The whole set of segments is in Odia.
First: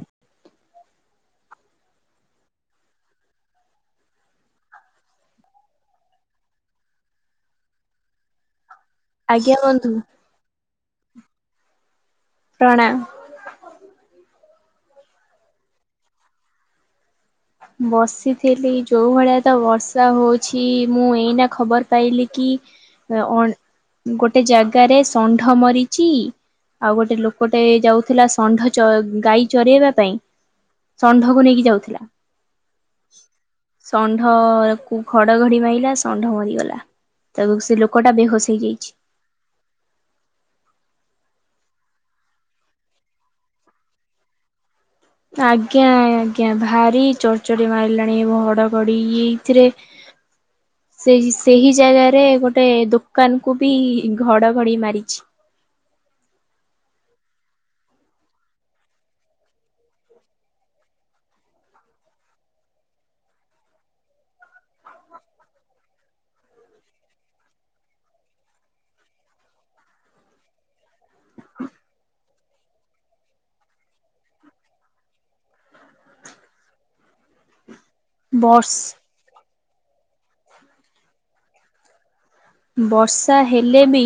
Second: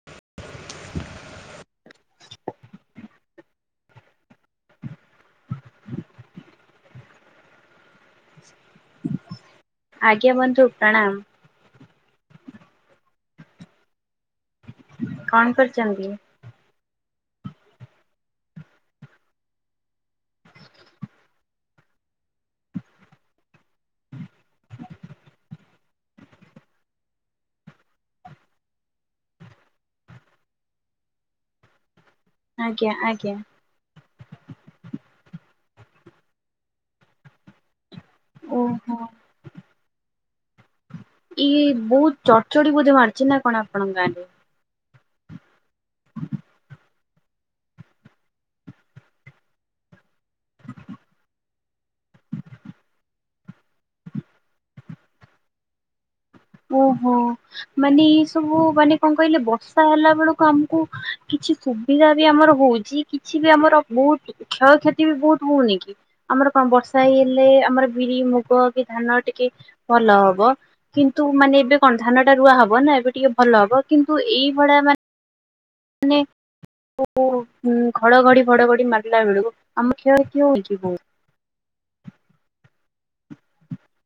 [inaudible] ଆଜ୍ଞା ଆଜ୍ଞା ବନ୍ଧୁ ପ୍ରଣାମ। ପ୍ରଣାମ। କଣ କରୁଚନ୍ତି? ବସିଥିଲି ଯୋଉଭଳିଆ ତ ବର୍ଷା ହଉଛି, ମୁଁ ଏଇନା ଖବର ପାଇଲି କି ଅ ଗୋଟେ ଜାଗାରେ ଷଣ୍ଢ ମରିଚି। ଆଉ ଗୋଟେ ଲୋକଟେ ଯାଉଥିଲା ଷଣ୍ଢ ଗାଈ ଚରେଇବା ପାଇଁ। ଷଣ୍ଢକୁ ନେଇକି ଯାଉଥିଲା। ଆଜ୍ଞା ଆଜ୍ଞା। ଷଣ୍ଢ କୁ ଘଡଘଡି ମାଇଲା ଷଣ୍ଢ ମରିଗଲା। ତାକୁ ସେ ଲୋକଟା ବେହୋସ ଓହୋ। ହେଇଯାଇଛି। ଇଏ ବହୁତ ଚଡ଼ଚଡି ବୋଧେ ମାରିଛି ନା କଣ ଆପଣଙ୍କ ଗାଁ ରେ। ଆଜ୍ଞା ଆଜ୍ଞା, ଭାରି ଚଡ଼ଚଡି ମାରିଲାଣି, ହଡଘଡି ଏଇଥିରେ [inaudible] ସେ ସେହି ଜାଗାରେ ଗୋଟେ ଦୋକାନ କୁ ବି ଘଡ଼ଘଡ଼ି ମାରିଛି। ଓହୋ। ମାନେ ଏଇ ସବୁ ମାନେ କଣ କହିଲେ ବର୍ଷା ହେଲା ବେଳକୁ ଆମକୁ କିଛି ସୁବିଧା ବି ଆମର ହଉଛି, କିଛି ବି ଆମର ବହୁତ କ୍ଷୟକ୍ଷତି ବି ବହୁତ ହଉନି କି? ଆମର କଣ ବର୍ଷା ହେଇ ହେଲେ ଆମର ବିରି ମୁଗ କି ଧାନ ଟିକେ ଭଲ ହବ। ତୁ ମାନେ ଏବେ କଣ ଧାନ ଟା ରୁଆ ହବ ନା, ଏବେ ଟିକେ ଭଲ ହବ କିନ୍ତୁ ଏଇଭଳିଆ ମାନେ ମାନେ ଘଡଘଡି ଘଡଘଡି ମା ବର୍ଷ ପିଲା ବେଳକୁ ଆମ [unintelligible] କିଏ ହଉଛି ବହୁତ। ବର୍ଷା ହେଲେ ବି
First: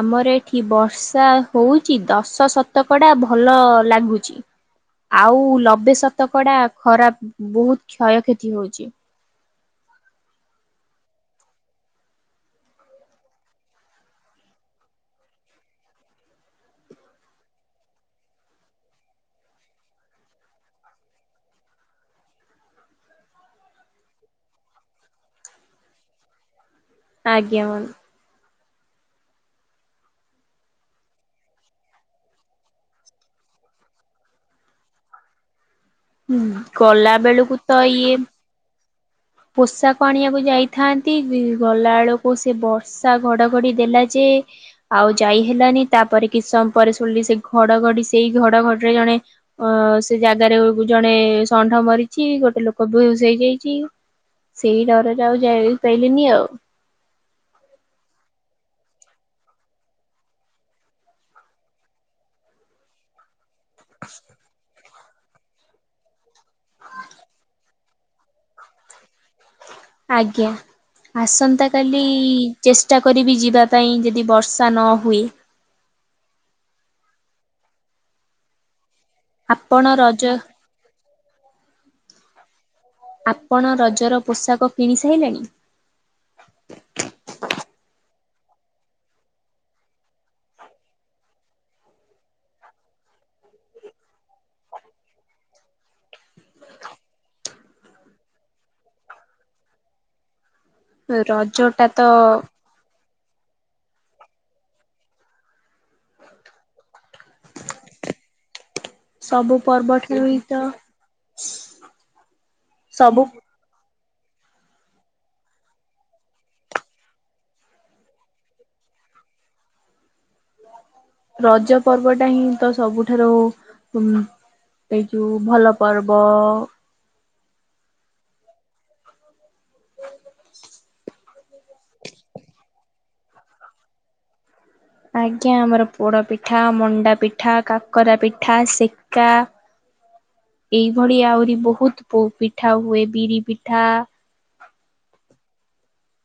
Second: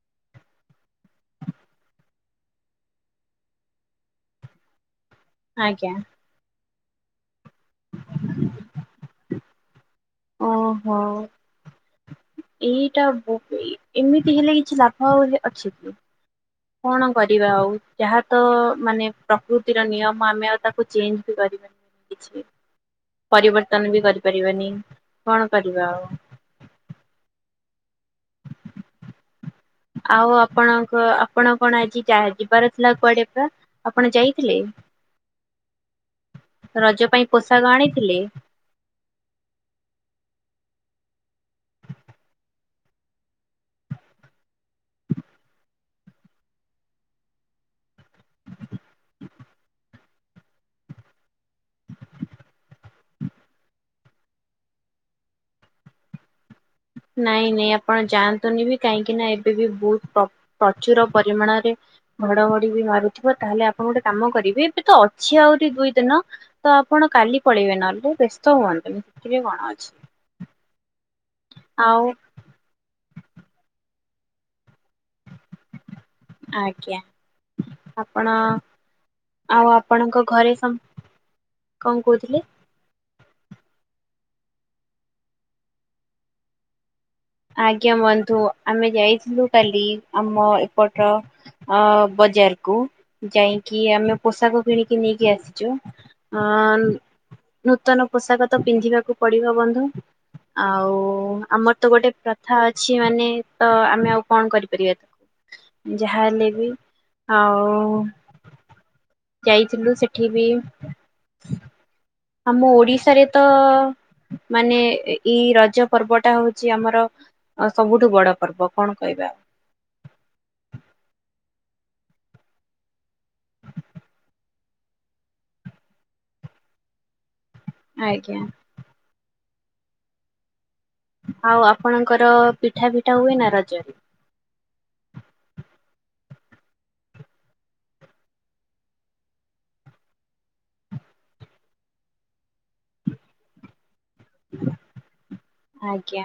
ଆମର ଏଠି ବର୍ଷା ହଉଚି, ଦଶ ଶତକଡା ଭଲ ଲାଗୁଚି। [inaudible] ଆଉ ଆଜ୍ଞା ଲବେ ଶତକଡା ଖରାପ ବହୁତ କ୍ଷୟକ୍ଷତି ହଉଛି। ଓହୋ। ଏଇଟା ଏମିତି ହେଲେ କିଛି ଲାଭ ଅଛି କି। କଣ କରିବା ଆଉ ଯାହା ତ ମାନେ ପ୍ରକୃତିର ନିୟମ ଆମେ ଆଉ ତାକୁ ଚେଞ୍ଜ୍ ବି କରିବନି। କିଛି [unintelligible] ପରିବର୍ତ୍ତନ ବି କରିପାରିବନି କଣ କରିବା ଆଉ। ଆଜ୍ଞା ମ ଆଉ ଆପଣଙ୍କ ଆପଣ କଣ ଆଜି ଯିବାର ଥିଲା କୁଆଡେ ପା। ଆପଣ ଯାଇଥିଲେ? ମ୍ୟାମ୍ ରଜ ଗଲା ପାଇଁ ବେଳକୁ ତ ପୋଷାକ ଇଏ ଆଣିଥିଲେ? ପୋଷାକ ଆଣିବାକୁ ଯାଇଥାନ୍ତି ଗଲା ବେଳକୁ ସେ ବର୍ଷା ଘଡଘଡି ଦେଲା ଯେ ଆଉ ଯାଇ ହେଲାନି ତାପରେ କିଛି ସମୟ ପରେ ଶୁଣିଲି ସେ ଘଡଘଡି ସେଇ ଘଡଘଡିରେ ଜଣେ ଅ ସେ ଜାଗାରେ ଜଣେ ଷଣ୍ଢ ମରିଛି ଗୋଟେ ଲୋକ ବେହୋଷ ହେଇଯାଇଛି। ସେଇ ଡରରେ ଆଉ ଯାଇ ପାଇଲିନି ଆଉ ନାଇଁ ନାଇଁ ଆପଣ ଯାଆନ୍ତୁନି ବି କାହିଁକି ନା ଏବେ ବି ବହୁତ ପ୍ରଚୁର ପରିମାଣରେ ଘଡ ଘଡି ବି ମାରୁଥିବ ତାହେଲେ ଆପଣ ଗୋଟେ କାମ କରିବେ ଏବେ ତ ଅଛି ଆହୁରି ଦୁଇ ଦିନ ତ ଆପଣ କାଲି ପଳେଇବେ ନହେଲେ ବ୍ୟସ୍ତ ହୁଅନ୍ତୁନି ସେଥିରେ କଣ ଅଛି? ଆଜ୍ଞା ଆସନ୍ତା ଆଉ କାଲି ଚେଷ୍ଟା କରିବି ଯିବା ପାଇଁ ଯଦି ବର୍ଷା ନ ହୁଏ ଆଜ୍ଞା ଆପଣ ଆଉ ଆପଣ ରଜ ଆପଣଙ୍କ ଘରେ [unintelligible] କଣ କହୁଥିଲେ? ଆପଣ ରଜର ପୋଷାକ କିଣି ସାଇଲେଣି? ଆଜ୍ଞା ବନ୍ଧୁ ଆମେ ଯାଇଥିଲୁ କାଲି ଆମ ଏପଟ ଅ ବଜାରକୁୁ ଯାଇକି ଆମେ ପୋଷାକ କିଣିକି ନେଇକି ଆସିଛୁ ଅଁ ନୂତନ ପୋଷାକ ତ ପିନ୍ଧିବାକୁ ପଡିବ ବନ୍ଧୁ ଆଉ ରଜ ଆମର ଟା ତ ଗୋଟେ ପ୍ରଥା ଅଛି ମାନେ ତ ଆମେ ଆଉ କଣ କରିପାରିବା ତାକୁ ଯାହା ହେଲେ ବି ଆଉ ସବୁ ପର୍ବ ଯାଇଥିଲୁ ଠାରୁ ସେଠି ହିଁ ବି ତ [inaudible] ଆମ ସବୁ ଓଡିଶାରେ ତ ମାନେ ଏଇ ରଜ ପର୍ବଟା ହଉଛି ଆମର ହ ସବୁଠୁ ବଡ ପର୍ବ କଣ କହିବା ରଜ ପର୍ବ ଟା ହିଁ ତ ସବୁଠାରୁ ଏଇ ଯୋଉଁ ଭଲ ପର୍ବ ଆଜ୍ଞା। ଆଉ ଆପଣଙ୍କର ପିଠା ପିଠା ହୁଏ ନା ରଜରେ ଆଜ୍ଞା ଆମର ପୋଡ଼ପିଠା ମଣ୍ଡା ପିଠା କାକରା ପିଠା ସେକା ଏଇଭଳି ଆହୁରି ବହୁତ ପିଠା ହୁଏ ବିରି ପିଠା [inaudible] ଆଜ୍ଞା।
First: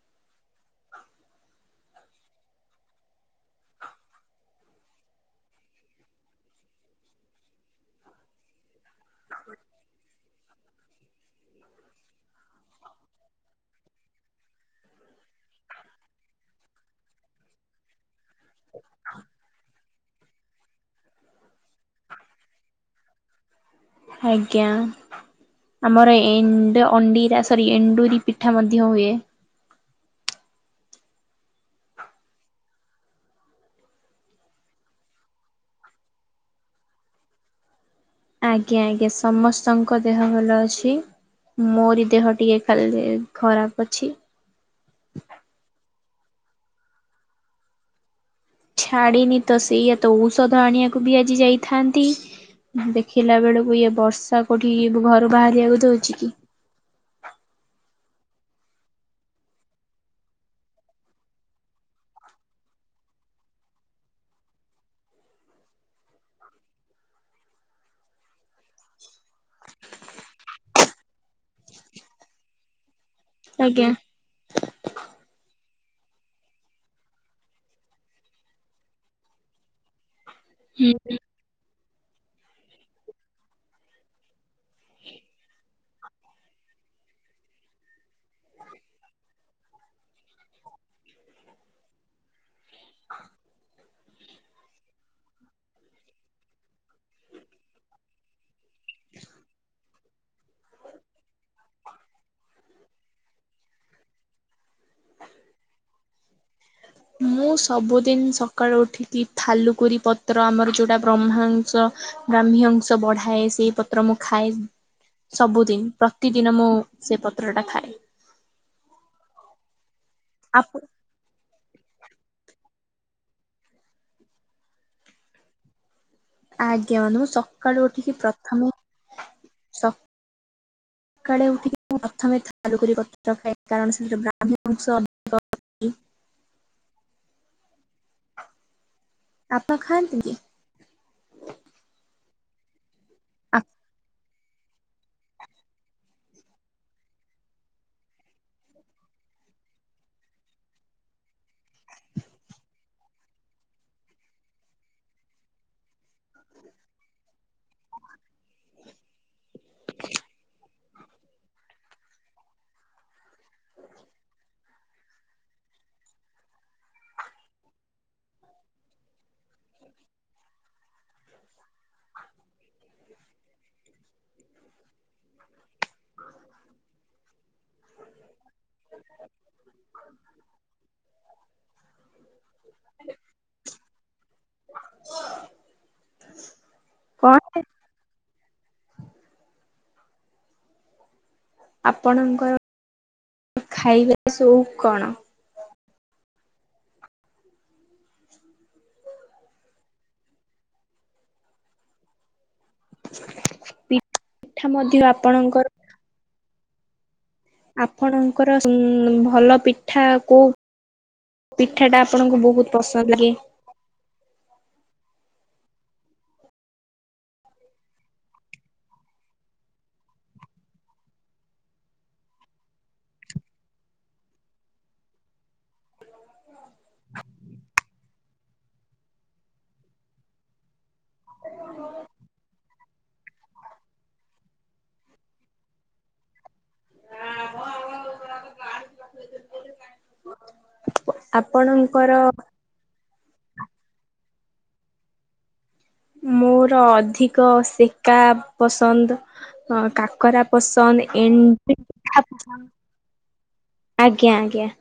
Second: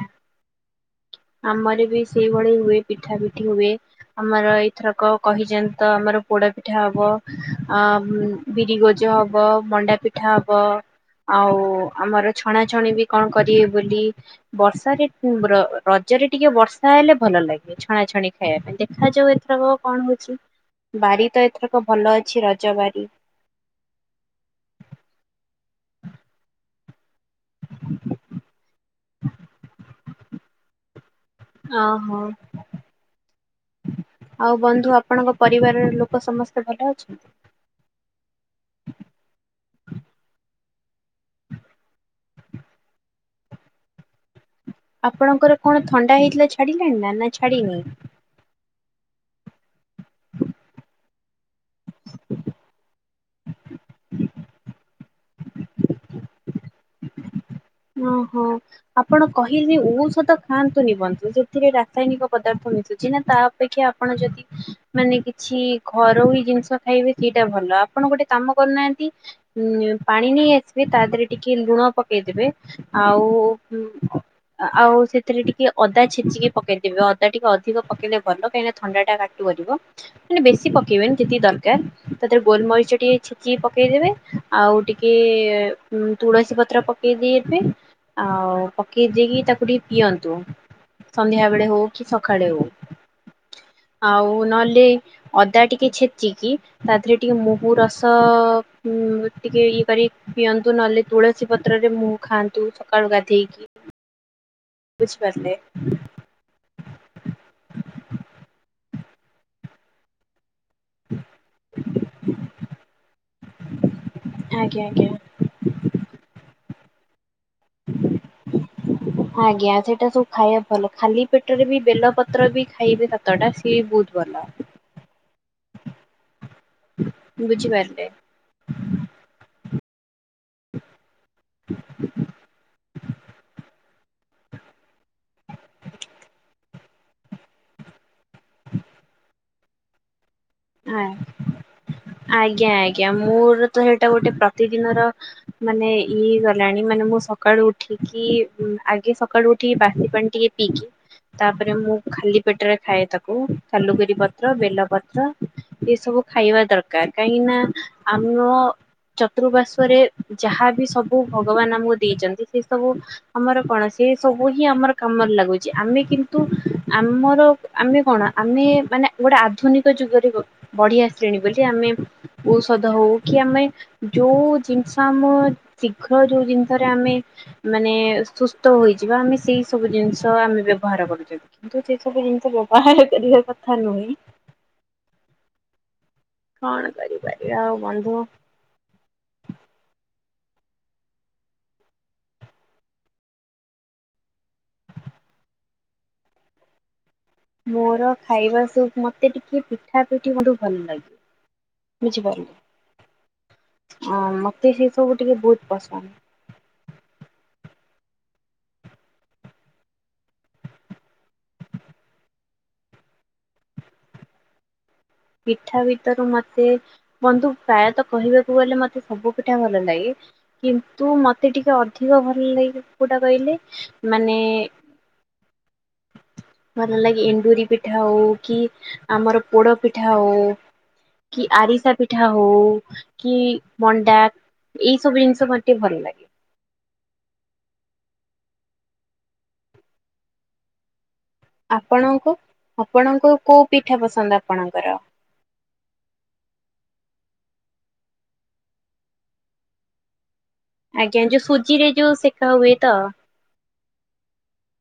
ଆମର ବି ସେଇଭଳି ହୁଏ ପିଠା ପିଠି ହୁଏ ଆମର ଏଇଥରକ କହିଛନ୍ତିଛନ୍ତି ତ ଆମର ପୋଡା ପିଠା ହବ ଆଁ ବିରି ଗୋଜ ହବ ମଣ୍ଡା ପିଠା ହବ ଆଉ ଆମର ଛଣାଛଣି ବି କଣ କରିବେ ବୋଲି ବର୍ଷା ରେ [unintelligible] ରଜରେ ଟିକେ ବର୍ଷା ହେଲେ ଭଲ ଲାଗେ ଛଣାଛଣି ଖାଇବା ପାଇଁ ଦେଖାଯାଉ ଏଥର କଣ ହଉଛି ବାରି ତ ଏଥରକ ଭଲ ଅଛି ରଜ ବାରି ଆଜ୍ଞା। ଆମର ଏ ଅଣ୍ଡିରା ସରି ଏଣ୍ଡୁରି ପିଠା ମଧ୍ୟ ହୁଏ ହଁ ହଁ। ଆଉ ବନ୍ଧୁ ଆପଣଙ୍କ ପରିବାରର ଲୋକ ସମସ୍ତେ ଭଲ ଅଛନ୍ତି? ଆଜ୍ଞା ଆଜ୍ଞା ସମସ୍ତଙ୍କ ଦେହ ଭଲ ଅଛି। ମୋରି ଦେହ ଟିକେ ଖାଲି ଖରାପ ଅଛି। ଆପଣଙ୍କର କଣ ଥଣ୍ଡା ହେଇଥିଲା ଛାଡିଲାଣି ନା, ନା ଛାଡିିନି? ଛାଡ଼ିନି ତ, ସେଇୟା ତ, ଔଷଧ ଆଣିବାକୁ ବି ଆଜି ଯାଇଥାନ୍ତି। ଦେଖିଲା ବେଳକୁ ଇଏ ବର୍ଷା କୋଉଠି ଘରୁ ବାହାରିବାକୁ ଦଉଛି କି? ଓହୋ। ଆପଣ କହିଲେ ଔଷଧ ଖାଆନ୍ତୁନି ବନ୍ଧୁ, ସେଥିରେ ରାସାୟନିକ ପଦାର୍ଥ ମିଶୁଛି ନା ତା ଅପେକ୍ଷା ଆପଣ ଯଦି ମାନେ କିଛି ଘରୋଇ ଜିନିଷ ଖାଇବେ ସେଇଟା ଭଲ, ଆପଣ ଗୋଟେ କାମ କରୁନାହାନ୍ତି ଉଁ ପାଣି ନେଇ ଆସିବେ ତା ଦେହରେ ଟିକେ ଲୁଣ ପକେଇଦବେ ଆଉ ଆଜ୍ଞା ଆଉ ସେଥିରେ ଟିକେ ଅଦା ଛେଚିକି ପକେଇଦେବେ, ଅଦା ଟିକେ ଅଧିକ ପକେଇଲେ ଭଲ କାହିଁକିନା ଥଣ୍ଡା ଟା [unintelligible] ମାନେ ବେଶୀ ହୁଁ। ପକେଇବେନି, ଯେତିକି ଦରକାର, ତା ଦେହରେ ଗୋଲମରିଚ ଟିକେ ଛେଚିକି ପକେଇଦେବେ। ଆଉ ଟିକେ ଉଁ ତୁଳସୀ ପତ୍ର ପକେଇଦିଏ। ବେ ଆଉ ପକେଇ ଦେଇକି ତାକୁ ଟିକେ ପିଅନ୍ତୁ। ସନ୍ଧ୍ୟାବେଳେ ହଉ କି, ସଖାଳେ ହଉ, ଆଉ ନହେଲେ ଅଦା ଟିକେ ଛେଚିକି, ତା ଦେହରେ ଟିକେ ମହୁରସ ଉଁ ଟିକେ ଇଏ କରି ପିଅନ୍ତୁ ନହେଲେ ତୁଳସୀ ପତ୍ରରେ ମହୁ ଖାଆନ୍ତୁ ସକାଳୁ ଗାଧେଇକି। ବୁଝି ପାରିଲେ? ମୁଁ ସବୁଦିନ ସକାଳୁ ଉଠିକି, ଥାଲୁକୁରି ପତ୍ର ଆମର। ଯୋଉଟା ବ୍ରହ୍ମାଂଶ ବ୍ରାହ୍ମୀ ଅଂଶ ବଢାଏ ସେଇ ପତ୍ର ମୁଁ ଖାଏ। ଆଜ୍ଞା ଆଜ୍ଞା। ସବୁଦିନ ପ୍ରତିଦିନ ମୁଁ ସେ ପତ୍ରଟା ଖାଏ। ଆଜ୍ଞା ସେଇଟା ସବୁ ଖାଇଆ ଆପ ଭଲ ଖାଲି ପେଟରେ ବି ବେଲ ପତ୍ର ବି ଖାଇବେ ସାତଟା ସିଏ ବୋହୁତ ଭଲ। ଆଜ୍ଞା ମୁଁ ସକାଳୁ ବୁଝିପାରିଲେ ଉଠିକି ପ୍ରଥମେ ସ [inaudible] ସକାଳେ ଉଠିକି ମୁଁ ପ୍ରଥମେ ଥାଲୁକୁରି ପତ୍ର ଖାଏ, କାରଣ ସେଥିରେ ବ୍ରାହ୍ମୀ ଅଂଶ ଅଛି। ଆପଣ ଖାଆନ୍ତି କି? ଆ ଆଜ୍ଞା ଆଜ୍ଞା ମୋର ତ ସେଇଟା ଗୋଟେ ପ୍ରତିଦିନର ମାନେ ଇଏ ଗଲାଣି ମାନେ ମୁଁ ସକାଳୁ ଉଠିକି ଉଁ ଆଗେ ସକାଳୁ ଉଠିକି ବାସି ପାଣି ଟିକେ ପିଇକି ତାପରେ ମୁଁ ଖାଲି ପେଟରେ ଖାଏ ତାକୁ, ଥାଲୁକୁରି ପତ୍ର ବେଲ ପତ୍ର। ଏ ସବୁ ଖାଇବା ଦରକାର କାହିଁକି ନା ଆମ ଚତୃପାର୍ଶ୍ୱରେ ଯାହା ବିି ସବୁ ଭଗବାନ ଆମକୁ ଦେଇଚନ୍ତି ସେ ସବୁ ଆମର କଣ ସେ ସବୁ ହିଁ ଆମର କାମରେ ଲାଗୁଚି ଆମେ କିନ୍ତୁ ଆମର ଆମେ କଣ ଆମେ ମାନେ ଗୋଟେ ଆଧୁନିକ ଯୁଗରେ ବ ବଢିଆସିଲେଣି, ବୋଲି ଆମେ ଔଷଧ ହଉ କି ଆମେ ଯୋଉ ଜିନିଷ ଆମ ଶୀଘ୍ର ଯୋଉ ଜିନିଷରେ ଆମେ ମାନେ ସୁସ୍ତ ହୋଇଯିବା, ଆମେ ସେଇ ସବୁ ଜିନିଷ ଆମେ ବ୍ୟବହାର କରୁଚନ୍ତି। କିନ୍ତୁ ସେ ସବୁ ଜିନିଷ ବ୍ୟବହାର କରିବା କଥା ନୁହେଁ। କଣ କଣ କରିପାରିବା ଆଉ ବନ୍ଧୁ। ଆପଣଙ୍କର ଖାଇବା ସଉକ୍ କଣ? ମୋର ଖାଇବା ସଉକ୍ ମତେ ଟିକେ ପିଠା ପିଠି [unintelligible] ଭଲ ଲାଗେ। ବୁଝିପାରିଲେ ଆ ପିଠା ମତେ ସେଇ ମଧ୍ୟ ସବୁ ଟିକେ ଆପଣଙ୍କର ବହୁତ ପସନ୍ଦ। ଆପଣଙ୍କର ଉଁ ଭଲ ପିଠା କୋଉ? ପିଠାଟା ଆପଣଙ୍କୁ ବହୁତ ପସନ୍ଦ ଲାଗେ? ପିଠା ଭିତରୁ ମତେ ବନ୍ଧୁ ପ୍ରାୟତଃ କହିବାକୁ ଗଲେ ମତେ ସବୁ ପିଠା ଭଲ ଲାଗେ। କିନ୍ତୁ ମତେ ଟିକେ ଅଧିକ ଭଲ ଲାଗେ କୋଉଟା କହିଲେ ମାନେ ଭଲ ଲାଗେ ଏଣ୍ଡୁରି ପିଠା ହଉ କି ଆମର ପୋଡ ପିଠା ହଉ। କି ଆରିସା ପିଠା ହଉ କି ମଣ୍ଡା ଏଇ ସବୁ ଜିନିଷ ମତେ ଟିକେ ଭଲ ଲାଗେ। [unintelligible] ଆପଣଙ୍କର ଆପଣଙ୍କୁ ଆପଣଙ୍କୁ କୋଉ ପିଠା ପସନ୍ଦ ଆପଣଙ୍କର? ମୋର ଅଧିକ ସେକା ପସନ୍ଦ ଆଁ କାକରା ପସନ୍ଦ ଆଜ୍ଞା ଏ ଯୋଉ ସୁଜିରେ ଯୋଉ ସେକା [unintelligible] ଆଜ୍ଞା ହୁଏ ତ? ଆଜ୍ଞା।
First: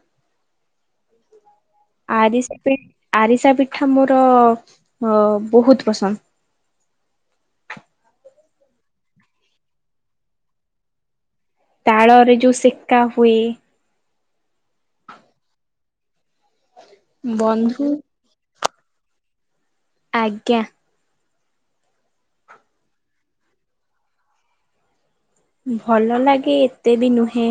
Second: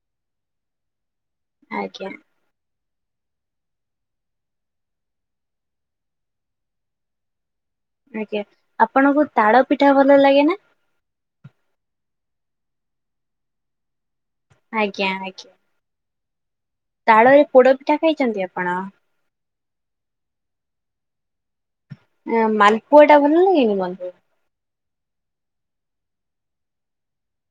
ଆଜ୍ଞା ଆରିସା ପି ଆରିସା ପିଠା ମୋର ଅ ବୋହୁତ ପସନ୍ଦ। ଆଜ୍ଞା ଆପଣଙ୍କୁ ତାଳ ପିଠା ଭଲ ଲାଗେ ନା? ତାଳରେ ଯୋଉ ସେକା ହୁଏ। ଆଜ୍ଞା ଆଜ୍ଞା। ତାଳରେ ପୋଡ ବନ୍ଧୁ ପିଠା ଖାଇଚନ୍ତି ଆପଣ? ଆଜ୍ଞା। ମାଲପୁଅ ଟା ବଲ ଲାଗେନି ମତେ? ଭଲ ଲାଗେ ଏତେ ବି ନୁହେଁ।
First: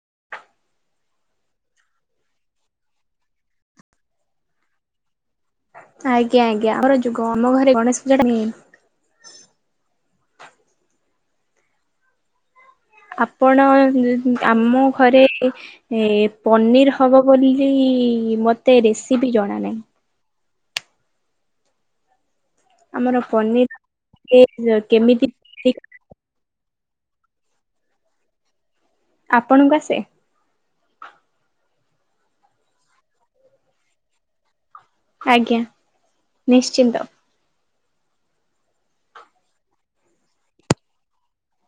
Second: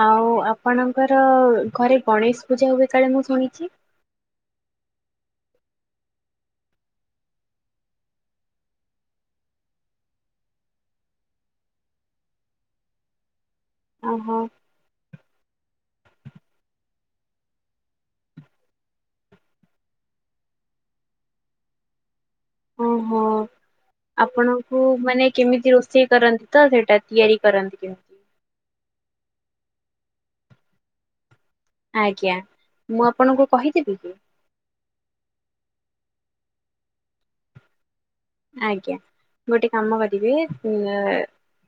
ଆଉ ଆପଣଙ୍କର ଘରେ ଗଣେଶ ପୂଜା ହୁଏ କାଳେ ମୁଁ ଶୁଣିଛି। ଆଜ୍ଞା ଆଜ୍ଞା ଆମର ଯୁଗ ଆମ ଘରେ ଗଣେଶ ପୂଜା ଟା ନି ଆପଣ ଜି ଓହୋ ଆମ ଘରେ ଏ ପନିର୍ ହେବ ବୋଲି ମୋତେ ରେସିପି ଜଣା ନାହିଁ। ଆମର ଓହୋ ପନିର ଆପଣଙ୍କୁ ମାନେ କେମିତି ରୋଷେଇ କରନ୍ତି? ତ ସେଇଟା ତିଆରି କରନ୍ତି କେମିତି? ଆପଣଙ୍କୁ ଆସେ? ଆଜ୍ଞା ମୁଁ ଆପଣଙ୍କୁ କହିଦେବି କି? ଆଜ୍ଞା ନିଶ୍ଚିନ୍ତ। ଆଜ୍ଞା। ଗୋଟେ କାମ କରିବେ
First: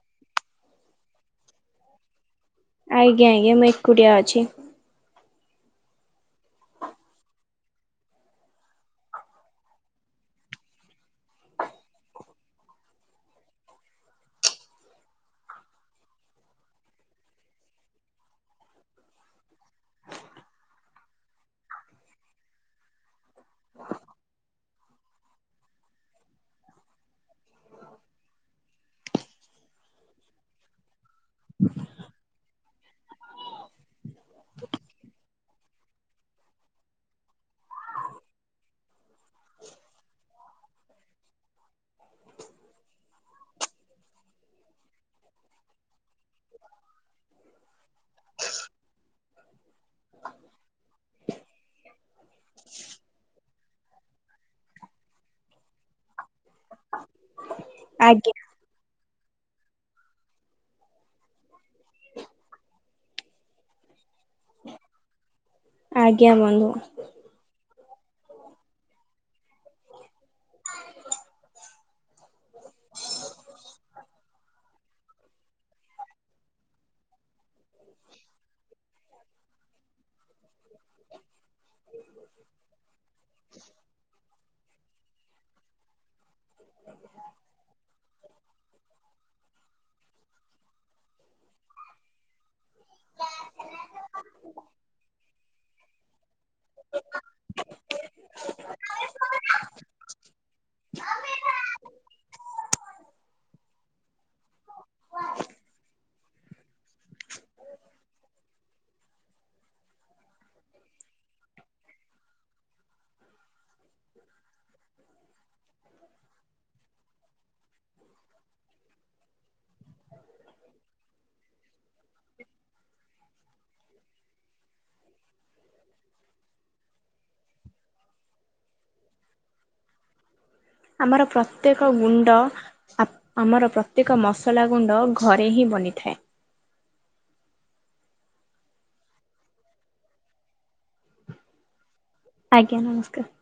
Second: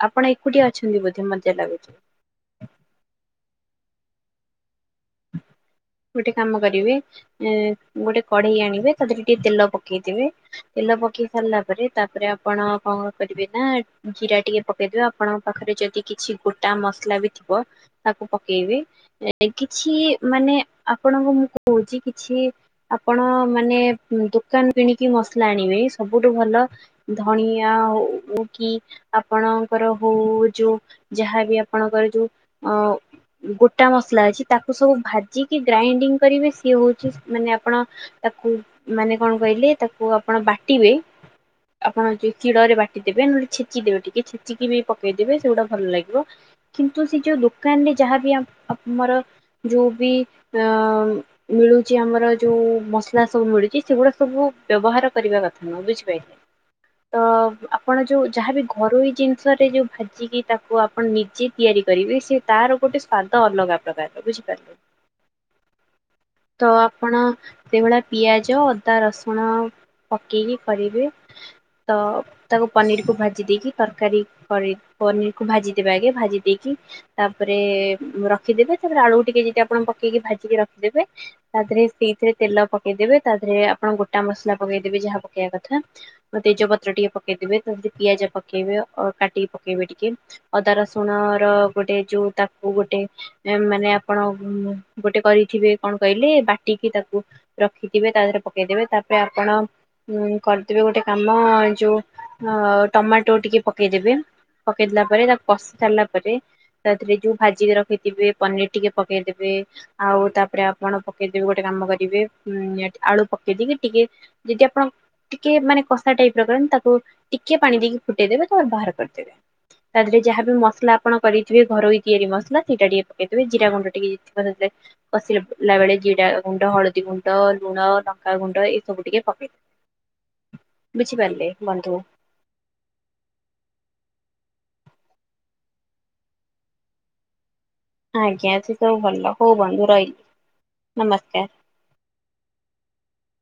ଆପଣ ଏକୁଟିିଆ ଅଛନ୍ତି ବୋଧେ ମଜା ଲାଗୁଛି। ଆଜ୍ଞା ଆଜ୍ଞା ମୁଁ ଏକୁଟିଆ ଅଛି। ହ ଗୋଟେ କାମ କରିବେ ଏ ଗୋଟେ କଢେଇ ଆଣିବେ ତା ଦେହରେ ଟିକେ ତେଲ ପକେଇ ଦେବେ। ତେଲ ପକେଇ ସାରିଲା ପରେ ତାପରେ ଆପଣ କଣ କରିବେ ନା ଜିରା ଟିକେ ପକେଇଦବ ଆପଣଙ୍କ ପାଖରେ ଯଦି କିଛି ଗୋଟା ମସଲା ବି ଥିବ ତାକୁ ପକେଇବେ କିଛି ମାନେ ଆପଣଙ୍କୁ ମୁଁ କହୁଛି କିଛି ଆପଣ ମାନେ ଦୋକାନ କିଣିକି ମସଲା ଆଣିବେ ସବୁଠୁ ଭଲ ଧଣିଆ ହଉ କି ଆପଣଙ୍କର ହଉ ଯୋଉ ଯାହାବି ଆପଣଙ୍କର ଯୋଉ ଅ ଗୋଟା ମସଲା ଅଛି। ତାକୁ ସବୁ ଭାଜିକି ଗ୍ରାଇଣ୍ଡିଙ୍ଗ କରିବେ ସିଏ ହେଉଛି ମାନେ ଆପଣ ତାକୁ ମାନେ କଣ କହିଲେ ତାକୁ ଆପଣ ବାଟିବେ ଆପଣ ଯୋଉ ଚିଡରେ ବାଟିଦେବେ ନହେଲେେ ଛେଚିଦେବେ ଟିକେ ଛେଚିକି ବି ପକେଇଦେବେ ସେଗୁଡା ଭଲ ଲାଗିବ। କିନ୍ତୁ ସେ ଯୋଉ ଦୋକାନରେ ଯାହାବି ଆମର ଯୋଉ ବି ଅ ମିଳୁଛି ଆମର ଯୋଉ ମସଲା ସବୁ ମିଳୁଛି ସେଗୁଡା ସବୁ ବ୍ୟବହାର କରିବା କଥା ନୁହଁ ବୁଝିପାରିଲେ? ତ ଆପଣ ଯୋଉ ଆଜ୍ଞା ଯାହାବି ଘରୋଇ ଜି ରେ ଯୋଉ ଭାଜିକି ତାକୁ ଆପଣ ନିଜେ ତିଆରି କରିବେ ସେ ତାର ଗୋଟେ ସ୍ଵାଦ ଅଲଗା ପ୍ରକାରର ବୁଝ ଆଜ୍ଞା ବନ୍ଦୁ। ତ ଆପଣ ସେଇଭଳିଆ ପିଆଜ ଅଦା ରସୁଣ ପକେଇକି କରିବେ। ତ ତାକୁ ପନିର କୁ ଭାଜି ଦେଇକି ତରକାରୀ କରି ପନିର କୁ ଭାଜିଦବା ଆଗେ ଭାଜି ଦେଇକି ତାପରେ ରଖିଦେବେ ତାପରେ ଆଳୁ ଟିକେ ଯିତି ଆପଣ ପକେଇକି ଭାଜିକି ରଖିଦେବେ। ତା ଦେହରେ ସେଇଥିରେ ତେଲ ପକେଇଦବେ ତା ଦେହରେ ଆପଣ ଗୋଟା ମସଲା ପକେଇଦବେ ଯାହା ପକେଇବା କଥା। ତେଜପତ୍ର ଟିକେ ପକେଇଦବେ ତାରେ ପିଆଜ ପକେଇବେ ଅ କାଟିକି ପକେଇବେ ଟିକେ। ଅଦା ରସୁଣ ର ଗୋଟେ ଯୋଉ ତାକୁ ଗୋଟେ ନା ମାନେ ଆପଣ ଗୋଟେ କରିଥିବେ କଣ କହିଲେ ବାଟିକି ତାକୁ ରଖିଥିବେ ତା ଦେହରେ ପକେଇଦେବେ ତାପରେ ଆପଣ ଉଁ କରିଦେବେ ଗୋଟେ କାମ ଯୋଉ ଟମାଟୋ ଟିକେ ପକେଇଦେବେ। ପକେଇଦେଲା ପରେ ତାକୁ କଷି ସାରିଲା ପରେ ତାଦିହରେ ଯୋଉ ଭାଜିିକି ରଖିଥିବେ ପନିର ଟିକେ ପକେଇଦେବେ ଆଉ ତା ଫୁଟଣ ପକେଇଦେବେ ଗୋଟେ କାମ କରିବେ, ଉ ଆଳୁ ପକେଇଦକି ଟିକେ ମିନିମମ୍ ଟିକେ ମାନେ କଷା ଟାଇପ ର କ ତାକୁ ଟିକେ ପାଣି ଦେଇକି ଫୁଟେଇଦେବେ ତା ବାହାର କରିଦେବେ। ତା ଦେହରେ ଯାହା ବି ମସଲା ଆପଣ କରଥିବେ ଘରୋଇ ତିଆରି ମସଲା ସେଇଟା ଟିକେ ପକେଇଦେବେ, ଜିରା ଗୁଣ୍ଡ ଟିକେଥ ସେରେ [unintelligible] ପିଲା ବେଳେ ଜିରା ଗୁଣ୍ଡ ହଳଦୀ ଗୁଣ୍ଡ ଲୁଣ ଲଙ୍କାଗୁଣ୍ଡ ଏସବୁ ଟିକେ ଏ ଆମର ପ୍ରତ୍ୟେକ ବନ୍ଧୁ ଗୁଣ୍ଡ ଆ ଆମର ପ୍ରତ୍ୟେକ ମସଲା ଗୁଣ୍ଡ ଘରେ ହିଁ ବନିଥାଏ। ଆଜ୍ଞା ସେ ସବୁ ଭଲ ହଉ ବନ୍ଧୁ ରହିଲି ନମସ୍କାର। ଆଜ୍ଞା ନମସ୍କାର।